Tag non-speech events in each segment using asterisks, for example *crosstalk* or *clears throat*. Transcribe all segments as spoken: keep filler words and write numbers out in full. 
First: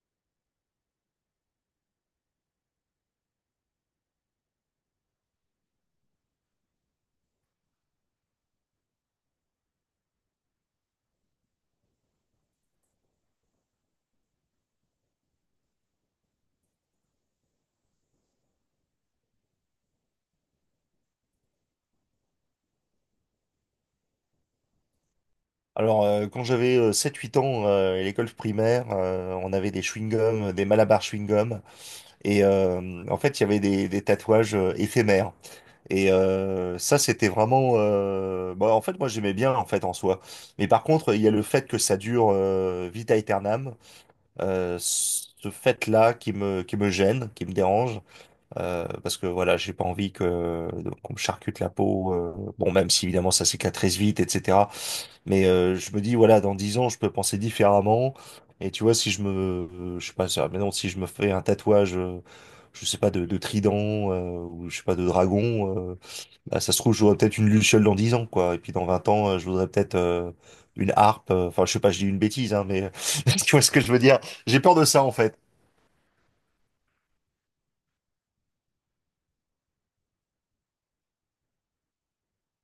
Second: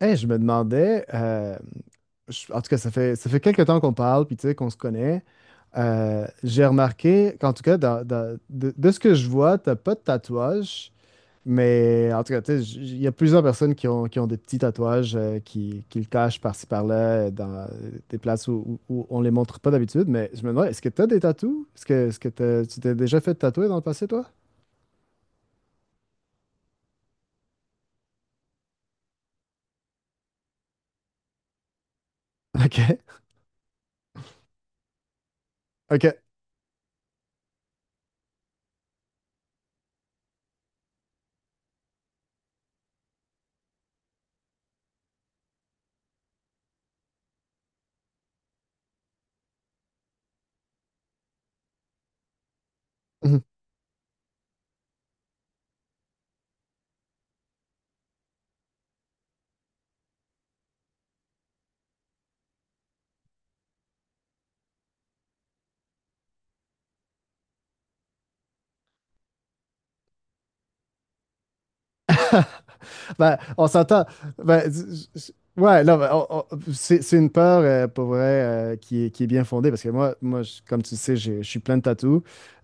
Hey, je me demandais, euh, je- en tout cas, ça fait, ça fait quelques temps qu'on parle, puis tu sais, qu'on se connaît. Euh, j'ai remarqué qu'en tout cas, dans- dans- de, de ce que je vois, t'as pas de tatouage, mais en tout cas, tu sais, j- il y a plusieurs personnes qui ont, qui ont des petits tatouages, euh, qui, qui le cachent par-ci par-là, euh, dans des places où, où, où on les montre pas d'habitude, mais je me demande, est-ce que t'as des tatous? Est-ce que, est-ce que t'as- tu t'es déjà fait tatouer dans le passé, toi? Alors, euh, quand j'avais euh, sept huit ans euh, à l'école primaire, euh, on avait des chewing-gums, des Malabar chewing-gums. Et euh, en *laughs* fait, il y avait des, des tatouages euh, éphémères. Ok, Et ok. euh, ça, c'était vraiment... euh, bah, en fait, moi, j'aimais bien, en fait, en soi. Mais par contre, il y a le fait que ça dure euh, vita aeternam. Euh, ce fait-là qui me, qui me gêne, qui me dérange. Euh, parce que, voilà, j'ai pas envie que qu'on me charcute la peau. euh, bon, même si, évidemment, ça *clears throat* cicatrise vite, et cetera. Mais euh, je me dis, voilà, dans dix ans, je peux penser différemment. Et tu vois, si je me, euh, je sais pas, ça- mais non, si je me fais un tatouage, euh, je sais pas, de, de trident, euh, ou je sais pas, de dragon, euh, bah, ça se trouve, j'aurais peut-être une luciole dans dix ans, quoi. Et puis dans vingt ans, euh, je voudrais peut-être euh, une harpe. euh, Enfin, je sais pas, je dis une *laughs* bêtise, hein, mais Ben, *laughs* tu vois on ce que je veux s'entend. dire? J'ai Ben, peur de ça, j- en j- fait. ouais, non, ben, on- on- c'est c'est une peur, euh, pour vrai, euh, qui est, qui est bien fondée parce que moi, moi je- comme tu le sais, j'ai- je suis plein de tatous.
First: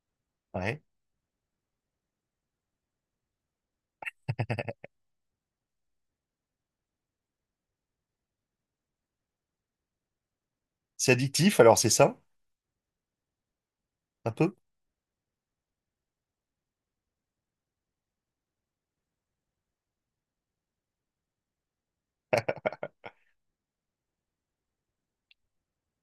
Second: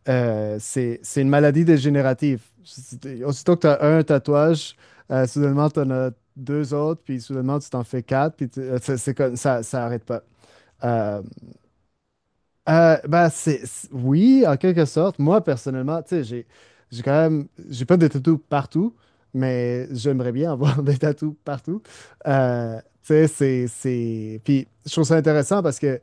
Euh, Ouais. c'est c'est une maladie dégénérative. C'est- Aussitôt que tu as un tatouage, *laughs* euh, soudainement, tu en as deux autres, puis soudainement, tu t'en fais quatre, puis tu- euh, c'est c'est comme ça, ça arrête pas. C'est Euh, addictif, alors c'est ça, euh, ben, c'est, c'est- un oui, en peu? quelque sorte. Moi, personnellement, tu sais, j'ai, j'ai quand même, j'ai pas de tatou partout, mais j'aimerais bien avoir *laughs* des tatous partout. Euh, tu sais, c'est, c'est... Puis, je trouve ça intéressant parce que,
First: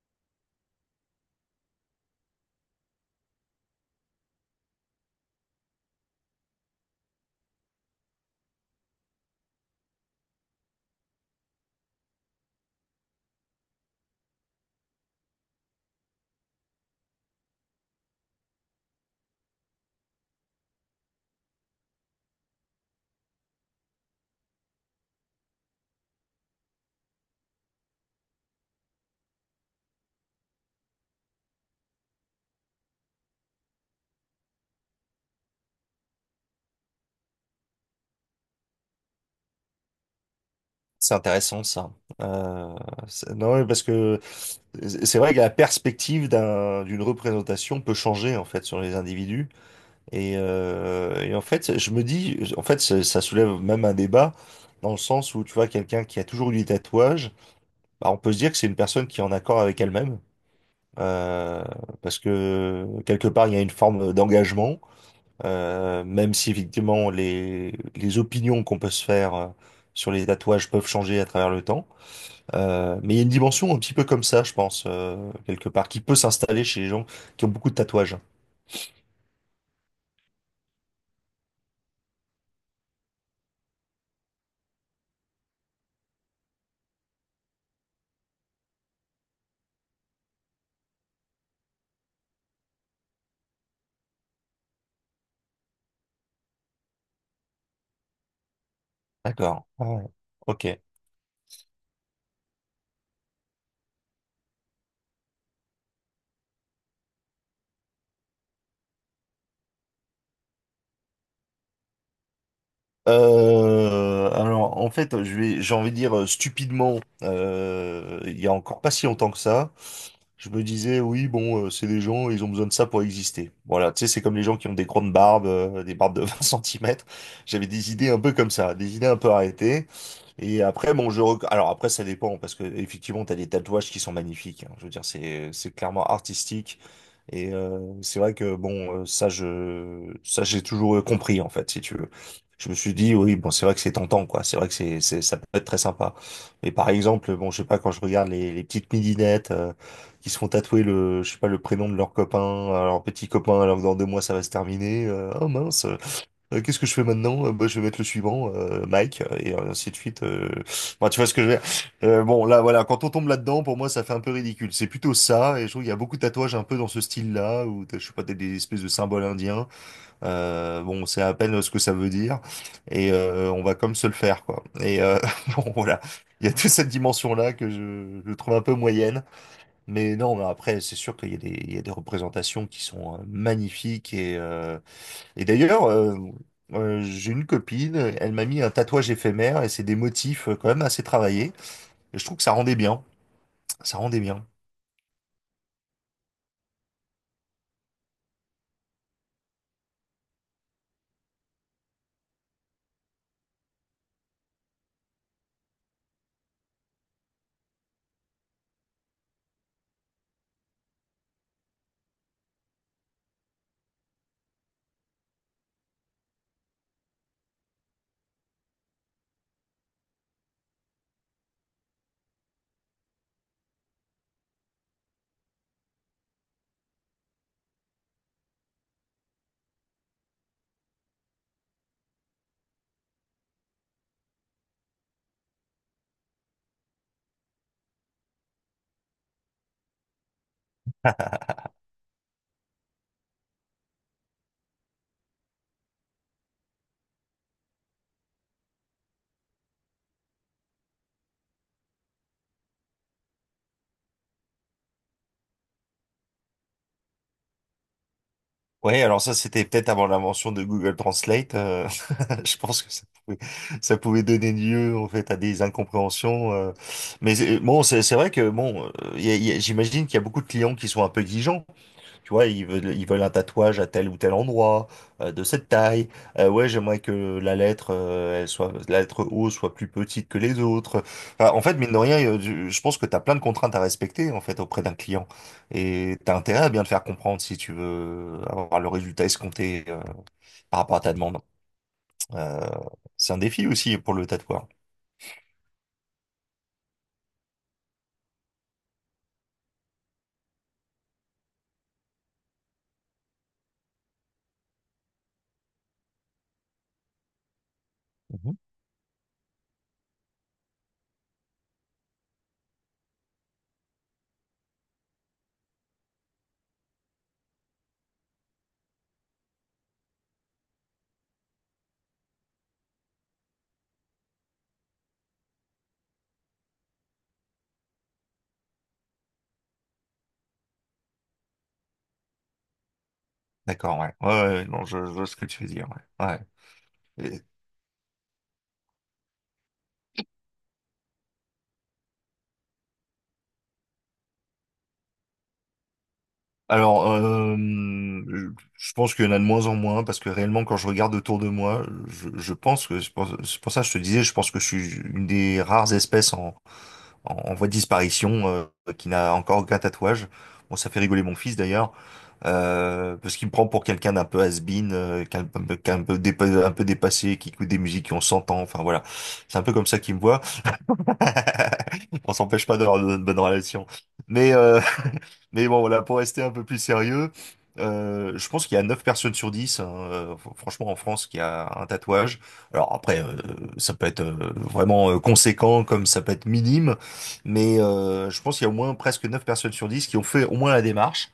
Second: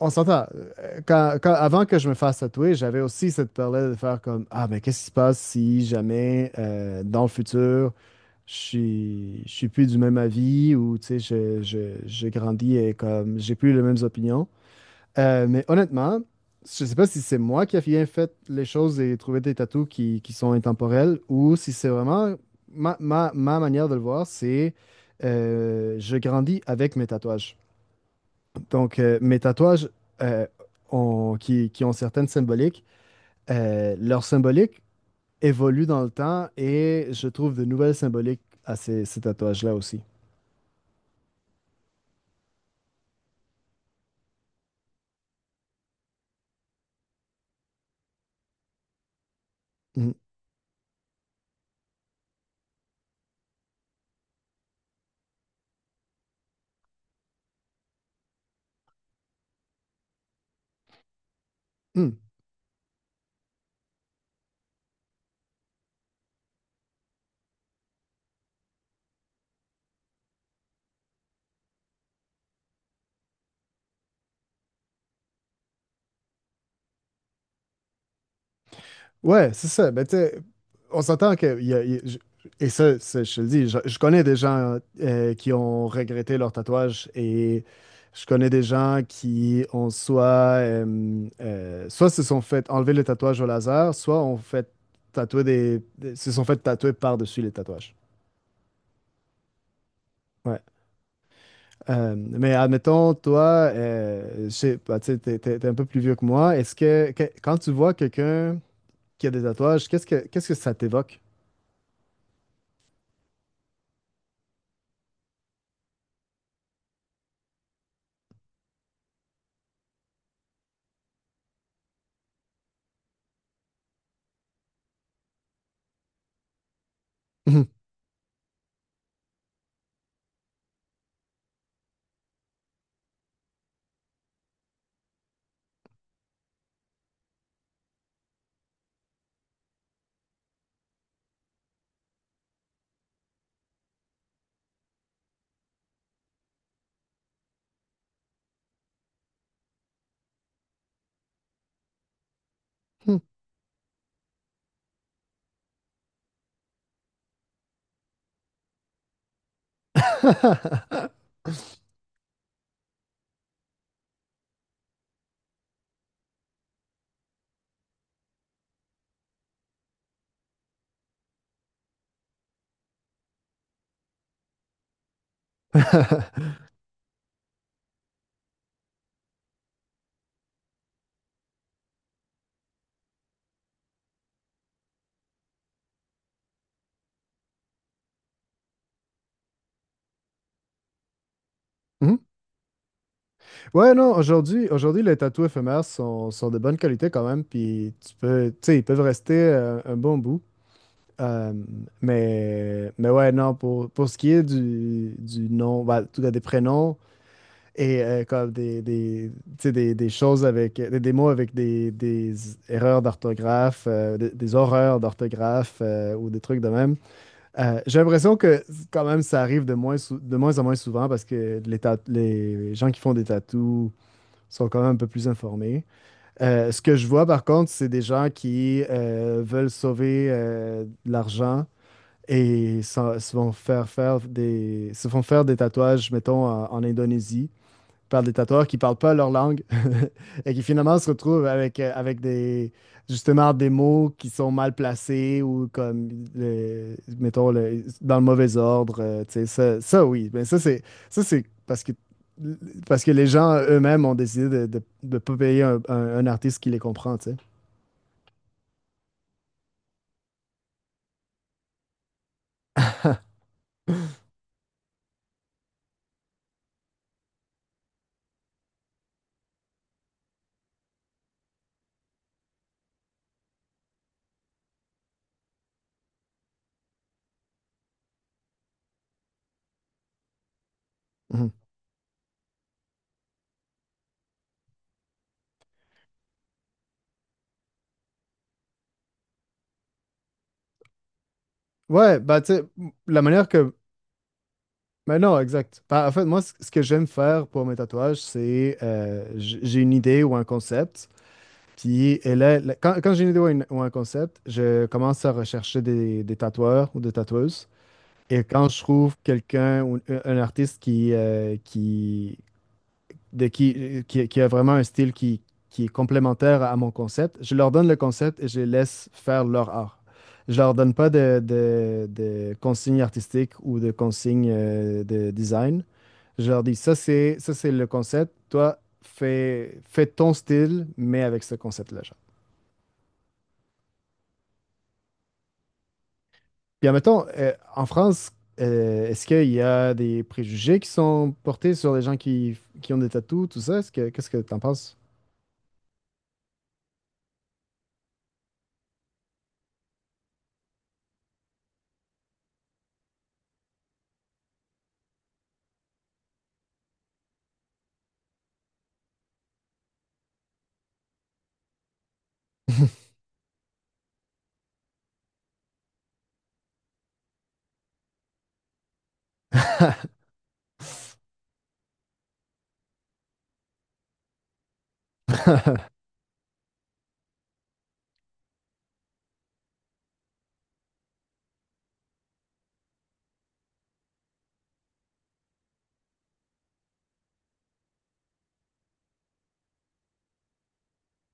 on s'entend, euh, quand, quand- avant que je me fasse tatouer, j'avais aussi cette peur-là de faire comme, ah, mais qu'est-ce qui se passe si jamais, euh, dans le futur, je suis, je suis plus du même avis ou, tu sais, je, je, je grandis et comme, j'ai plus les mêmes opinions. Euh, mais honnêtement, je sais pas si c'est moi qui ai bien fait les choses et trouvé des tatous qui, qui sont intemporels ou si c'est vraiment ma, ma- ma manière de le voir, c'est euh, je grandis avec mes tatouages. Donc, euh, mes tatouages euh, ont- qui, qui ont certaines symboliques, euh, leur symbolique évolue dans le temps et je trouve de nouvelles symboliques à ces, ces tatouages-là aussi. C'est intéressant, ça. Euh, c'est- non, ouais, parce que c'est vrai que la perspective d'un, d'une représentation peut changer en fait sur les individus. Et, euh, et en fait je me dis en fait ça ça soulève même un débat, dans le sens où tu vois quelqu'un qui a toujours eu des tatouages, bah, on peut se dire que c'est une personne qui est en accord avec elle-même, euh, Mhm. parce que quelque part il y a une forme d'engagement, euh, même si effectivement les les opinions qu'on peut se faire euh, sur les tatouages peuvent changer à travers le temps, euh, mais il y a une dimension un petit peu comme ça, je pense, euh, quelque part, qui peut s'installer chez les gens qui ont beaucoup de tatouages. Ouais, c'est ça. Mais tu sais, on s'entend que. Il y a- il y a- je- et ça, ça, je te le dis, je, je connais des gens euh, qui ont regretté leur tatouage et je connais des gens qui ont soit. euh, euh, soit se sont fait enlever le tatouage au laser, soit ont fait tatouer des, des- se sont fait tatouer par-dessus les tatouages. D'accord. Ah ouais. Ouais. Ok. Euh, mais admettons, toi, euh, je sais pas, tu sais, t'es, t'es- t'es un peu plus vieux que moi. Est-ce que, que- quand tu vois quelqu'un qui a des tatouages, qu'est-ce que, qu'est-ce que ça t'évoque? Euh, alors, en fait, je vais, j'ai envie de dire euh, stupidement, euh, il y a encore pas si longtemps que ça. Je me disais, oui, bon, euh, c'est des gens, ils ont besoin de ça pour exister. Voilà, tu sais, c'est comme les gens qui ont des grandes barbes, euh, des barbes de *laughs* vingt centimètres. J'avais des *laughs* idées un peu comme ça, des idées un peu arrêtées. Et après, bon, je... rec- Alors après, ça dépend, parce que effectivement, t'as des tatouages qui sont magnifiques, hein. Je veux dire, c'est c'est clairement artistique. Et euh, c'est vrai que, bon, euh, ça, je... ça, j'ai toujours euh, compris, en fait, si tu veux. Je me suis dit, oui, bon, c'est vrai que c'est tentant, quoi. C'est vrai que c'est, c'est, ça peut être très sympa. Mais par exemple, bon, je sais pas, quand je regarde les, les petites midinettes, euh, qui se font tatouer le, je sais pas, le prénom de leur copain, euh, leur petit copain, alors que dans deux mois ça va se terminer. Euh, oh mince, euh, qu'est-ce que je fais maintenant? Euh, bah, je vais mettre le suivant, euh, Mike, et ainsi de suite. euh. Enfin, *laughs* tu vois ce que je veux dire? Euh, bon, là, voilà, quand on tombe là-dedans, pour moi, ça fait un peu ridicule. C'est plutôt ça, et je trouve qu'il y a beaucoup de tatouages un peu dans ce style-là, où t'as- je sais pas, t'as des espèces de symboles indiens. Euh, bon, on sait à peine ce que ça veut dire, et euh, on va comme se le faire, quoi. Et euh, *laughs* bon, voilà, il y a toute cette dimension-là que je, je trouve un peu moyenne. Mais non, mais après, c'est sûr qu'il y a des, il y a des représentations qui sont euh, magnifiques. Et, euh, et d'ailleurs, euh, euh, j'ai une copine, elle m'a mis un tatouage éphémère et c'est des motifs euh, quand même assez travaillés. Mhm. Et je trouve que ça rendait bien. Ouais, Ça non, rendait bien. aujourd'hui, aujourd'hui, les tatous éphémères sont, sont de bonne qualité quand même, puis tu peux, tu sais, ils peuvent rester euh, un bon bout. Euh, mais, mais ouais, non, pour, pour ce qui est du, du nom, bah, en tout cas des prénoms et euh, comme des, des, tu sais, des, des choses avec, des, des mots avec des, des erreurs d'orthographe, euh, des, des horreurs d'orthographe euh, ou des trucs de même. Euh, j'ai l'impression que quand même ça arrive de moins, sou- de moins en moins souvent parce que les, ta- les gens qui font des tatous sont quand même un peu plus informés. Euh, ce que je vois par contre, c'est des gens qui euh, veulent sauver euh, de l'argent et s'en- se, vont faire faire des, se font faire des tatouages, mettons, en, en Indonésie par des tatoueurs qui ne parlent pas leur langue *laughs* et qui finalement se retrouvent avec, euh, avec des, justement des mots qui sont mal placés ou comme, le- mettons, le- dans le mauvais ordre. euh, tu sais, ça, ça, oui. Mais ça, c'est ça, c'est parce que, parce que les gens eux-mêmes ont décidé de ne de- de pas payer un, un- un artiste qui les comprend, tu sais. Ouais, alors ça, c'était peut-être avant l'invention de Google Translate. Euh, *laughs* je pense que ça pouvait, ça pouvait *laughs* donner lieu en fait à des incompréhensions. euh. Mais c'est- bon, c'est c'est vrai que bon, euh, il y a- il y a- j'imagine qu'il y a beaucoup de clients qui sont un peu exigeants. Tu vois, ils veulent, ils veulent un tatouage à tel ou tel endroit, euh, de cette taille. Euh, ouais, j'aimerais que la lettre, euh, elle soit, la lettre O soit plus petite que les autres. Enfin, Mhm. en fait, mine de rien, euh, je je pense que tu as plein de contraintes à respecter, en fait, auprès d'un client. Et tu as intérêt à bien te faire comprendre si tu veux avoir le résultat escompté, euh, par rapport à ta demande. Ouais, bah, tu Euh, sais, la c'est un manière défi que. aussi pour le tatoueur. Mais non, exact. Bah, en fait, moi, c- ce que j'aime faire pour mes tatouages, c'est euh, j- j'ai une idée ou un concept. Puis et là, là, quand, quand j'ai une idée ou, une- ou un concept, je commence à rechercher des, des tatoueurs ou des tatoueuses. Et Mhm. quand je trouve quelqu'un ou un, un artiste qui, euh, qui, de qui, qui, qui a vraiment un style qui, qui est complémentaire à mon concept, je leur donne le concept et je les laisse faire leur art. Je leur donne pas de, de, de consignes artistiques ou de consignes euh, de design. Je leur dis, ça c'est, ça c'est le concept, toi fais, fais ton style, mais avec ce concept-là. D'accord, ouais. Ouais, ouais, ouais, non, je, je vois ce que tu veux dire, ouais. Ouais. Puis, admettons, Et- euh, en France, euh, est-ce qu'il y a des préjugés qui sont portés sur les gens qui, qui ont des tatous, tout ça? Est-ce que, qu'est-ce que t'en penses? alors, euh, je pense qu'il y en a de moins en moins, parce que réellement, quand je regarde autour de moi, je, je pense que, c'est pour, c'est pour ça que je te disais, je pense que je suis une des rares espèces en, en, en voie de disparition, euh, qui n'a encore aucun tatouage. Bon, ça fait rigoler mon fils d'ailleurs, euh, parce qu'il me prend pour quelqu'un d'un peu has-been, euh, qu'un- qu'un peu, dépa- un peu dépassé, qui écoute des musiques qui ont cent ans, enfin voilà. C'est un peu comme ça *laughs* qu'il me voit. *laughs* On s'empêche pas d'avoir de bonnes relations. Mais, euh, *laughs* mais bon, voilà, pour rester un peu plus sérieux, euh, je pense qu'il y a neuf personnes sur dix, hein, euh, fr- franchement, en France, qui a un tatouage. Alors après, euh, ça peut être euh, vraiment euh, conséquent, comme ça peut être minime, mais euh, je pense qu'il y a au moins presque neuf personnes sur dix qui ont fait au moins la démarche.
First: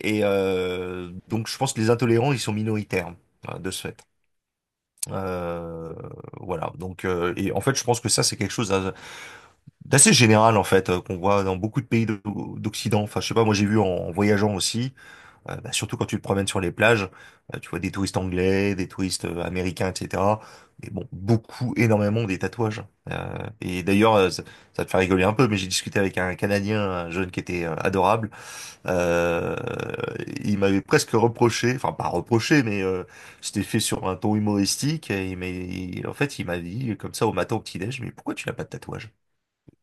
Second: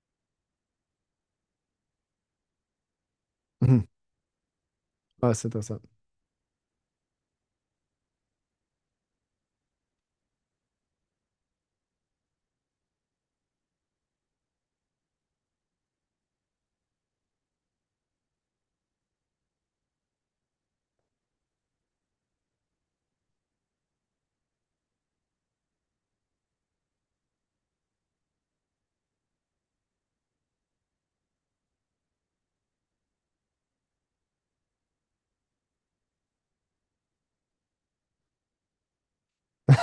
Et euh, donc, je pense que les intolérants, ils sont minoritaires, hein, de Mhm. ce fait. Ah, c'est intéressant. Euh, voilà. Donc, euh, et en fait, je pense que ça, c'est quelque chose d'assez général en fait euh, qu'on voit dans beaucoup de pays d'O- d'Occident. Enfin, je sais pas, moi j'ai vu en, en voyageant aussi, euh, bah, surtout quand tu te promènes sur les plages, euh, tu vois des touristes anglais, des touristes euh, américains, et cetera. Mais bon, beaucoup, énormément des tatouages. Euh, et d'ailleurs, euh, ça, ça te fait rigoler un peu, mais j'ai discuté avec un Canadien, un jeune qui était euh, adorable. Euh, il m'avait presque reproché, enfin pas reproché, mais euh, c'était fait sur un ton humoristique. Et il m'a- il- en fait, il m'a dit comme ça au matin au petit-déj, mais pourquoi tu n'as pas de tatouage?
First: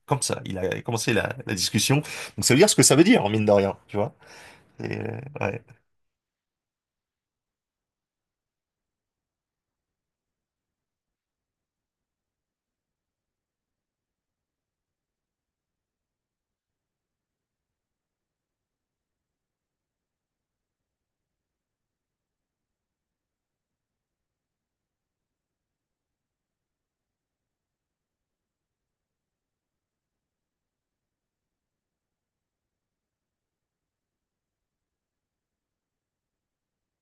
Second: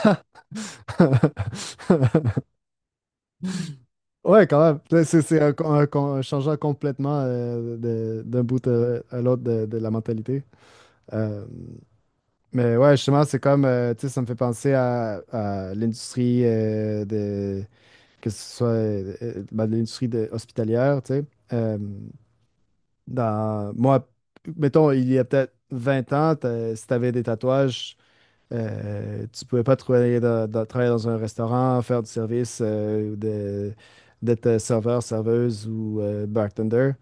Comme ça. Il a commencé la, la discussion. Donc *laughs* ça veut dire ce que ça veut dire, mine de rien, tu vois. Ouais, quand même. Et, Là, euh, C'est c'est un, ouais. con- Parce un un changeant complètement euh, de- d'un bout à, à l'autre de, de la mentalité. Euh, mais ouais, justement, c'est comme, euh, tu sais, ça me fait penser à, à l'industrie euh, de, que ce soit euh, euh, ben, l'industrie de- hospitalière, tu sais. Euh, Dans, moi, mettons, il y a peut-être vingt ans, t'as- si tu avais des tatouages, euh, tu pouvais pas travailler dans, dans- travailler dans un restaurant, faire du service, euh, ou de- d'être euh, serveur, serveuse ou euh, bartender.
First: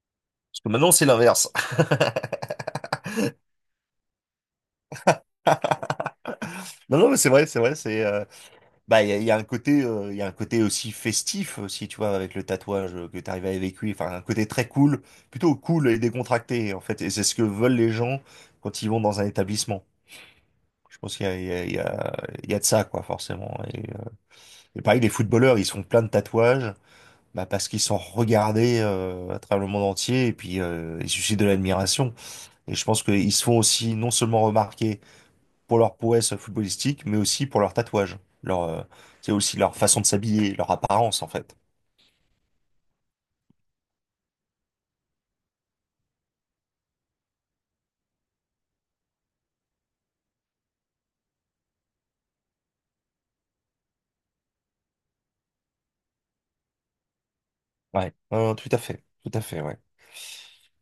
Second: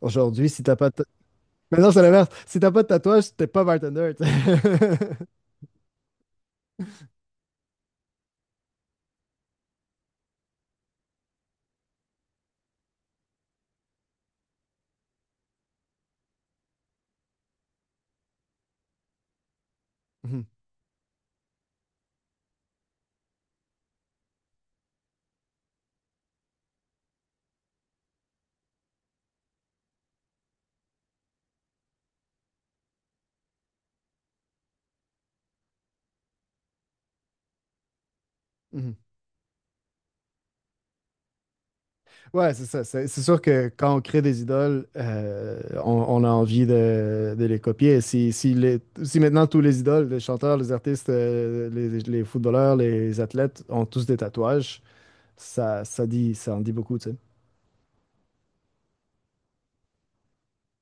Aujourd'hui, si que t'as pas maintenant, de... ta- c'est l'inverse. Mais *laughs* non, c'est l'inverse. Si t'as pas de tatouage, t'es pas bartender. Tu sais. *laughs* Non, non, mais c'est vrai, c'est vrai, c'est euh, bah il y a, il y a un côté, euh, il y a un côté aussi festif aussi, tu vois, avec le tatouage euh, que t'arrives à évacuer, enfin un côté très cool, plutôt cool et décontracté en fait, et c'est ce que veulent les gens quand ils vont dans un établissement. Mhm. Je pense qu'il y a, il y a, il y a, il y a de ça quoi, forcément. Et, euh, et pareil, les footballeurs, ils se font plein de tatouages. Bah parce qu'ils sont regardés euh, à travers le monde entier et puis euh, ils suscitent de l'admiration. Et je pense qu'ils se font aussi non seulement remarquer pour leur prouesse footballistique, mais aussi pour leur tatouage. Leur, euh, Mhm. c'est aussi leur façon de s'habiller, leur apparence en fait. Ouais, c'est ça. C'est c'est sûr que quand on crée des idoles, euh, on, on a envie de, de les copier. Si, si, les- si maintenant tous les idoles, les chanteurs, les artistes, euh, les, les footballeurs, les athlètes ont tous des tatouages, ça, ça dit, ça en dit beaucoup, tu sais. Ouais. Euh, tout à fait, tout à fait, ouais.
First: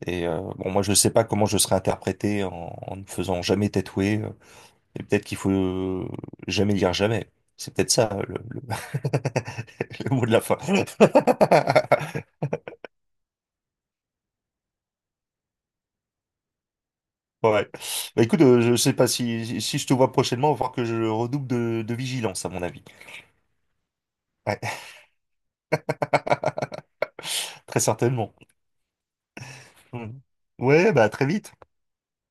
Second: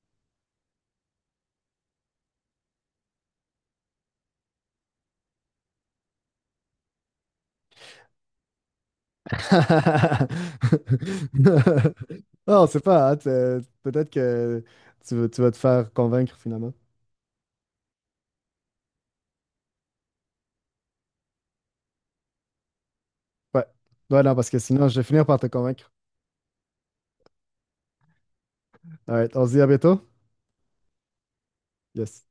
Et euh, bon, moi je sais pas comment je serais interprété en, en ne faisant jamais tatouer. Euh, et peut-être qu'il faut euh, jamais dire jamais. C'est peut-être ça le, le... *laughs* le mot *laughs* de la fin. *laughs* Non, c'est pas. Hein, t'es- Peut-être que tu, vas- tu vas te faire convaincre finalement. Ouais. Bah écoute, euh, je sais pas si, si si je te vois prochainement, il va falloir que je redouble de, de vigilance, à mon avis. Ouais. Ouais, non, parce que Ouais. sinon, je vais finir par te convaincre. *laughs* Très certainement. All right, on se dit à bientôt. Mm. Ouais, bah à très vite. Yes.